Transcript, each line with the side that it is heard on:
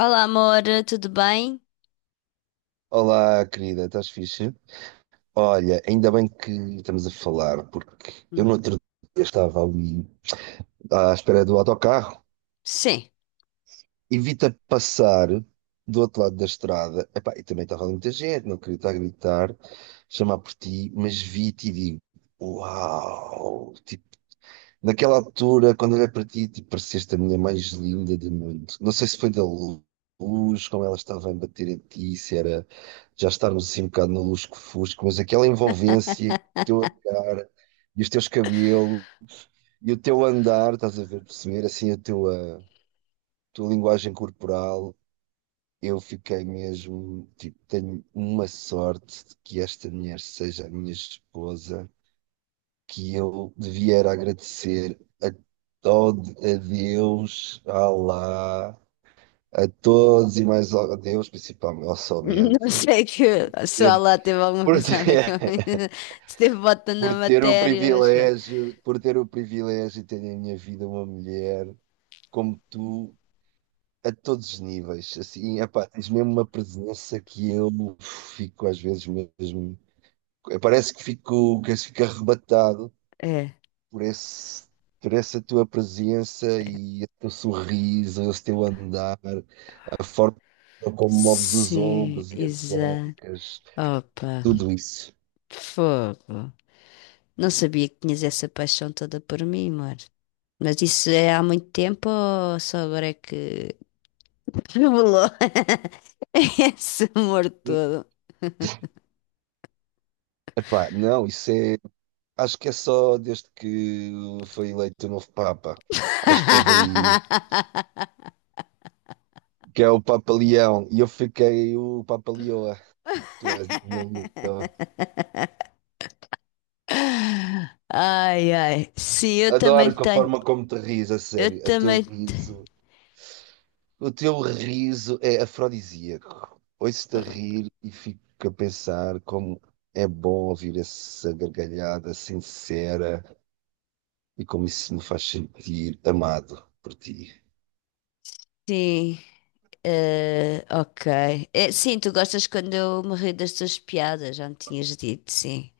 left: Olá, amor, tudo bem?
right: Olá, querida, estás fixe? Olha, ainda bem que estamos a falar, porque eu no
left: Hum,
right: outro dia estava ali à espera do autocarro,
left: Sim.
right: evita passar do outro lado da estrada. Epá, e também estava ali muita gente, não queria estar a gritar, chamar por ti, mas vi-te e digo: Uau! Tipo, naquela altura, quando olhei para ti, tu pareceste a mulher mais linda do mundo. Não sei se foi da luz, como ela estava a bater em ti, se era já estarmos assim um bocado no lusco-fusco, mas aquela envolvência, o teu olhar e os teus cabelos e o teu andar, estás a ver, perceber assim a tua linguagem corporal. Eu fiquei mesmo, tipo, tenho uma sorte de que esta mulher seja a minha esposa que eu devia era agradecer a todo, a Deus, a Allah, a todos e mais a Deus, principalmente, ao
left: Não
right: somente,
left: sei que se o
right: ter-
left: lá teve alguma
right: por
left: coisa a ver com
right: ter,
left: se teve bota na
right: por ter o
left: matéria, mas pronto.
right: privilégio, por ter o privilégio de ter na minha vida uma mulher como tu. A todos os níveis, assim, epá, tens mesmo uma presença que eu fico às vezes mesmo, parece que fico arrebatado
left: É.
right: por esse, por essa tua presença e o teu sorriso, o teu andar, a forma como moves os
left: Sim,
right: ombros e as
left: exato.
right: ancas,
left: Opa,
right: tudo isso.
left: fogo. Não sabia que tinhas essa paixão toda por mim, amor. Mas isso é há muito tempo ou só agora é que revelou esse amor todo?
right: Epá, não, isso é. Acho que é só desde que foi eleito o novo Papa. Acho que houve aí. Que é o Papa Leão. E eu fiquei o Papa Leoa. Tu és de Leoa.
left: Ai, ai. Sim, eu também
right: Adoro com a
left: tenho.
right: forma como te ris, a
left: Eu
right: sério. A teu
left: também.
right: riso O teu riso é afrodisíaco. Ouço-te a rir e fico a pensar como é bom ouvir essa gargalhada sincera e como isso me faz sentir amado por ti.
left: Sim. Ok. É, sim, tu gostas quando eu me rio das tuas piadas, já me tinhas dito, sim.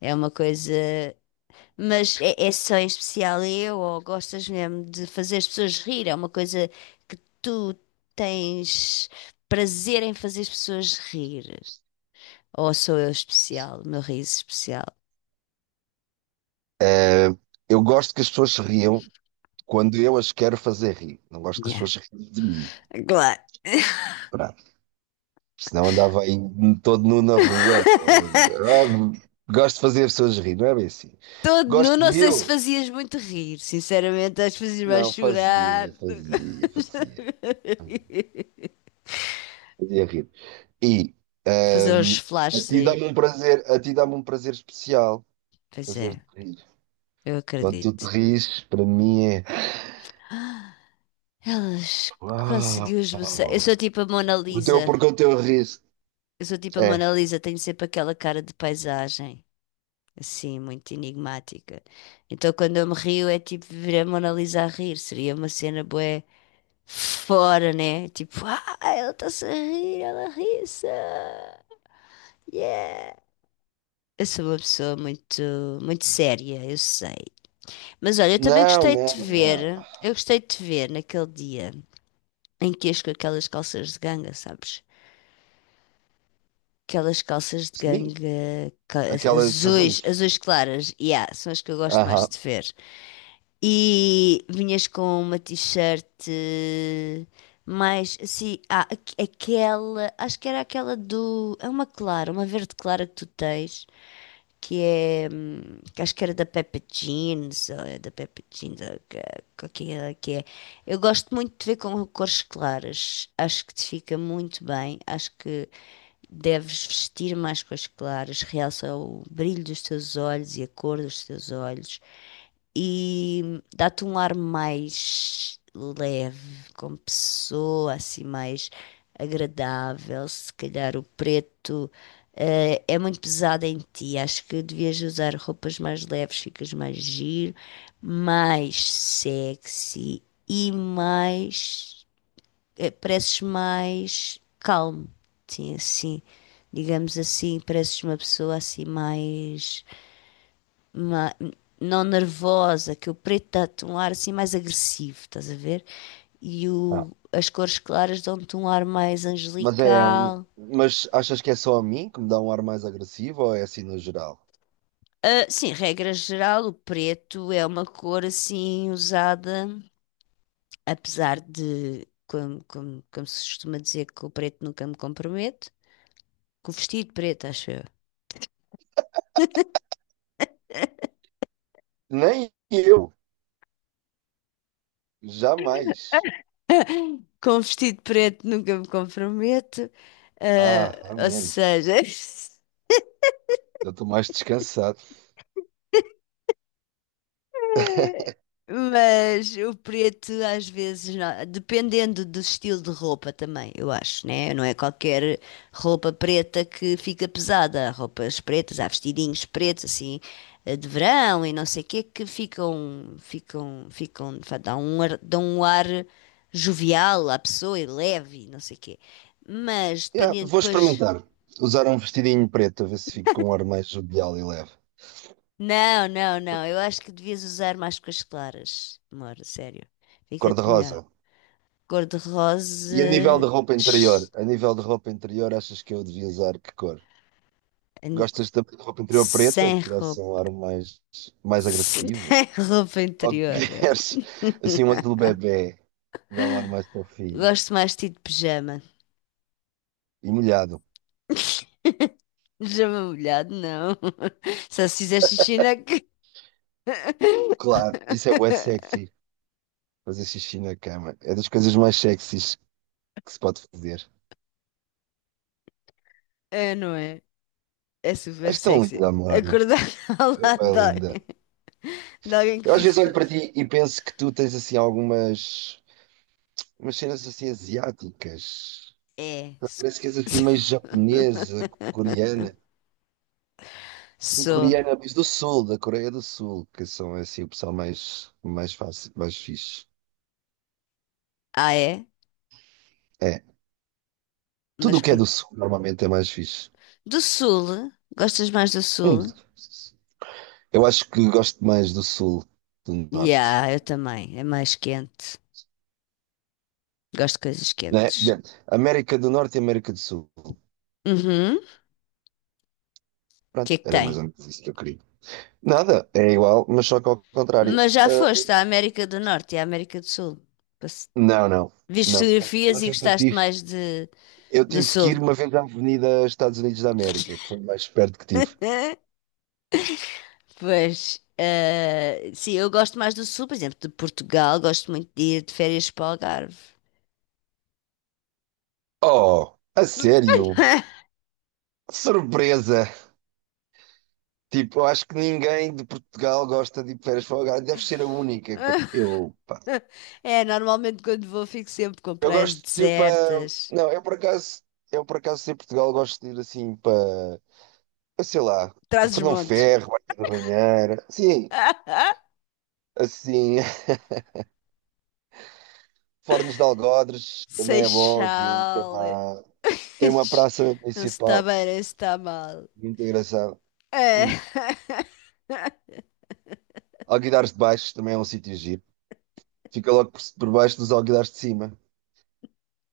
left: É uma coisa. Mas é só em especial eu, ou gostas mesmo de fazer as pessoas rir? É uma coisa que tu tens prazer em fazer as pessoas rir? Ou sou eu especial, o meu riso especial?
right: Eu gosto que as pessoas se riam quando eu as quero fazer rir. Não gosto que as
left: Yeah,
right: pessoas se riam de mim.
left: claro.
right: Pronto. Senão andava aí todo nu na rua. Ah, gosto de fazer as pessoas rir, não é bem assim.
left: Todo
right: Gosto
left: nu, não
right: de
left: sei se
right: eu.
left: fazias muito rir, sinceramente, acho que fazias-me
right: Não,
left: chorar.
right: fazia, fazia, fazia. Fazia rir. E
left: Fazer os
right: Ahm, A
left: flashes
right: ti
left: aí.
right: dá-me um prazer, a ti dá-me um prazer especial
left: Pois é,
right: fazer-te rir.
left: eu
right: Quando tu te
left: acredito.
right: rires, para mim é
left: Elas conseguiu esboçar. Eu
right: uau.
left: sou tipo a Mona Lisa.
right: Porque o teu riso
left: Eu sou tipo a
right: é.
left: Mona Lisa, tenho sempre aquela cara de paisagem, assim, muito enigmática. Então quando eu me rio é tipo ver a Mona Lisa a rir, seria uma cena bué fora, né? Tipo, ah, ela está-se a rir, ela ri-se. Yeah! Eu sou uma pessoa muito, muito séria, eu sei. Mas olha, eu também
right: Não,
left: gostei de te
right: não, não.
left: ver, eu gostei de te ver naquele dia em que ias com aquelas calças de ganga, sabes? Aquelas calças de
right: Sim,
left: ganga
right: aquelas
left: azuis,
right: azuis.
left: azuis claras, yeah, são as que eu gosto mais
right: Aham.
left: de ver. E vinhas com uma t-shirt mais assim, ah, aquela, acho que era aquela do, é uma clara, uma verde clara que tu tens. Que é. Que acho que era da Peppa Jeans, ou é da Peppa Jeans, ou qual que é. Eu gosto muito de ver com cores claras, acho que te fica muito bem, acho que deves vestir mais cores claras, realça o brilho dos teus olhos e a cor dos teus olhos, e dá-te um ar mais leve, como pessoa, assim, mais agradável, se calhar o preto. É muito pesada em ti. Acho que devias usar roupas mais leves, ficas mais giro, mais sexy e mais. Pareces mais calmo. Sim, assim. Digamos assim, pareces uma pessoa assim mais. ma- não nervosa, que o preto dá-te um ar assim mais agressivo, estás a ver? E
right: Ah.
left: as cores claras dão-te um ar mais
right: Mas é, hum,
left: angelical.
right: mas achas que é só a mim que me dá um ar mais agressivo ou é assim no geral?
left: Ah, sim, regra geral, o preto é uma cor assim usada, apesar de, como se costuma dizer, que o preto nunca me compromete, com o vestido preto, acho eu.
right: Nem eu, jamais.
left: Com o vestido preto nunca me comprometo,
right: Ah,
left: ah, ou
right: amém.
left: seja.
right: Eu estou mais descansado.
left: Mas o preto às vezes, não- dependendo do estilo de roupa também, eu acho, né? Não é qualquer roupa preta que fica pesada. Há roupas pretas, há vestidinhos pretos, assim, de verão e não sei o quê, que ficam, dão um dão um ar jovial à pessoa e leve, e não sei o quê. Mas
right: Yeah,
left: dependendo
right: vou
left: depois.
right: experimentar. Usar um vestidinho preto, a ver se fico com um ar mais jovial e leve.
left: Não, não, não. Eu acho que devias usar mais coisas claras, amor, sério.
right: Cor de
left: Fica-te melhor.
right: rosa.
left: Cor-de-rosa.
right: E a nível de roupa interior?
left: s-
right: A nível de roupa interior, achas que eu devia usar que cor?
left: an-
right: Gostas também de roupa interior preta,
left: Sem
right: que dá-se um
left: roupa.
right: ar mais, mais
left: Sem
right: agressivo?
left: roupa
right: Ou
left: interior.
right: queres assim um azul bebê, que dá um ar mais fofinho
left: Gosto mais de ti de pijama.
right: e molhado?
left: Pijama molhado, não. Só se fizer xixi na...
right: Claro, isso é bué sexy. Fazer xixi na cama. É das coisas mais sexys que se pode fazer.
left: É, não é? É super
right: És tão
left: sexy.
right: linda, amor.
left: Acordar ao
right: É
left: lado
right: bem linda.
left: de alguém que
right: Eu às vezes
left: fez...
right: olho para
left: isso.
right: ti e penso que tu tens assim algumas umas cenas assim asiáticas.
left: É.
right: Parece que és assim
left: Se-
right: meio japonesa, coreana. Assim,
left: Sou.
right: coreana, mas do sul, da Coreia do Sul, que são assim o pessoal mais fácil, mais fixe.
left: Ah, é?
right: É. Tudo
left: Mas
right: o que é do
left: conhe-
right: sul normalmente é mais fixe.
left: Do Sul? Gostas mais do
right: Hum.
left: Sul?
right: Eu acho que gosto mais do sul, do norte.
left: Yeah, eu também. É mais quente. Gosto de coisas
right: Né?
left: quentes.
right: América do Norte e América do Sul.
left: Uhum. O que
right: Pronto,
left: é que
right: era mais
left: tem?
right: ou menos isso que eu queria. Nada, é igual, mas só que ao contrário.
left: Mas já
right: Ah,
left: foste à América do Norte e à América do Sul. Passe-
right: não, não,
left: Viste
right: não. O
left: fotografias e
right: máximo que eu
left: gostaste
right: tive,
left: mais de,
right: eu
left: do
right: tive que
left: Sul.
right: ir uma vez à Avenida Estados Unidos da América, que foi o mais perto que tive.
left: Pois, sim, eu gosto mais do Sul, por exemplo, de Portugal, gosto muito de ir de férias para o Algarve.
right: Oh, a sério? Que surpresa! Tipo, eu acho que ninguém de Portugal gosta de ir de férias para o Algarve. Deve ser a única. Eu, pá.
left: É, normalmente quando vou fico sempre com
right: Eu
left: praias
right: gosto, tipo, a.
left: desertas.
right: Não, eu por acaso em Portugal gosto de ir assim para, eu sei lá, Fernão
left: Trás-os-Montes.
right: Ferro, Barca da Banheira. Sim, assim, Fornos de Algodres, também é bom aquilo.
left: Seixal.
right: Tem uma praça
left: Não se está
right: municipal
left: bem, nem se está mal.
right: muito engraçada.
left: É.
right: Hum. Alguidares de baixo também é um sítio giro. Fica logo por baixo dos alguidares de cima.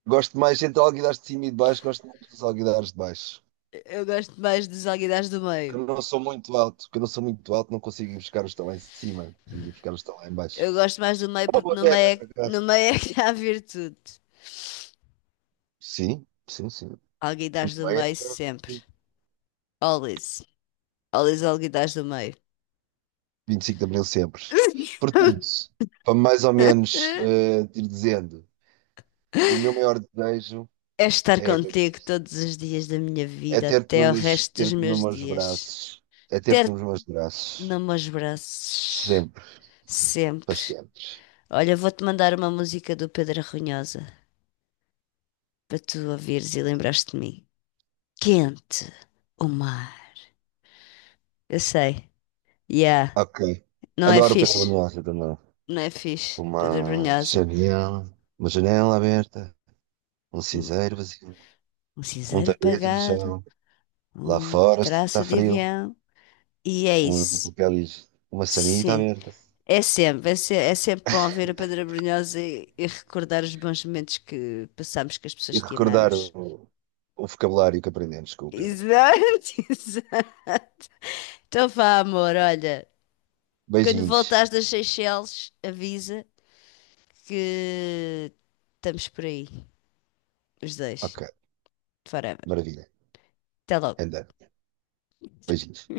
right: Gosto mais entre alguidares de cima e de baixo, gosto muito dos alguidares de baixo.
left: Eu gosto mais dos alguidares do
right: Que
left: meio.
right: eu não sou muito alto, que eu não sou muito alto, não consigo ir buscar os que estão lá em cima, consigo ir buscar os que estão lá em baixo.
left: Eu gosto mais do
right: É
left: meio
right: uma
left: porque
right: boa terra, por acaso.
left: no meio é que há virtude.
right: Sim, sim, sim.
left: Alguidares
right: Muito
left: do
right: bem, é
left: meio sempre. Always. Always alguidares do meio.
right: 25 de Abril sempre. Portanto, para mais ou menos ir dizendo, o meu maior desejo
left: É estar
right: é
left: contigo todos os dias da minha
right: É
left: vida,
right: ter-te
left: até
right: nos
left: o
right: meus,
left: resto dos
right: ter-te nos
left: meus
right: meus
left: dias.
right: braços. É ter-te
left: Ter-te
right: nos meus braços.
left: nos meus braços.
right: Sempre, para
left: Sempre.
right: sempre.
left: Olha, vou-te mandar uma música do Pedro Arronhosa para tu ouvires e lembrar-te de mim. Quente, o mar. Eu sei. Yeah.
right: Ok.
left: Não é
right: Adoro Pedro
left: fixe.
right: Brunhosa também.
left: Não é fixe. Pedra
right: Uma
left: Brunhosa.
right: janela, uma janela aberta, um
left: Um,
right: cinzeiro vazio,
left: um
right: um
left: cinzeiro
right: tapete no
left: apagado,
right: chão. Lá
left: um
right: fora está
left: traço de
right: frio,
left: avião. E é
right: um
left: isso.
right: papel higiênico, uma sanita
left: Sim.
right: aberta.
left: É sempre, é sempre bom ver a Pedra Brunhosa e recordar os bons momentos que passámos com as
right: E
left: pessoas que
right: recordar o,
left: amamos.
right: o vocabulário que aprendemos com o Pedro.
left: Exato, exato. Então vá, amor, olha. Quando
right: Beijinhos.
left: voltares das Seychelles, avisa que estamos por aí, os dois,
right: Ok,
left: forever.
right: maravilha.
left: Até logo.
right: Andando. Beijinhos.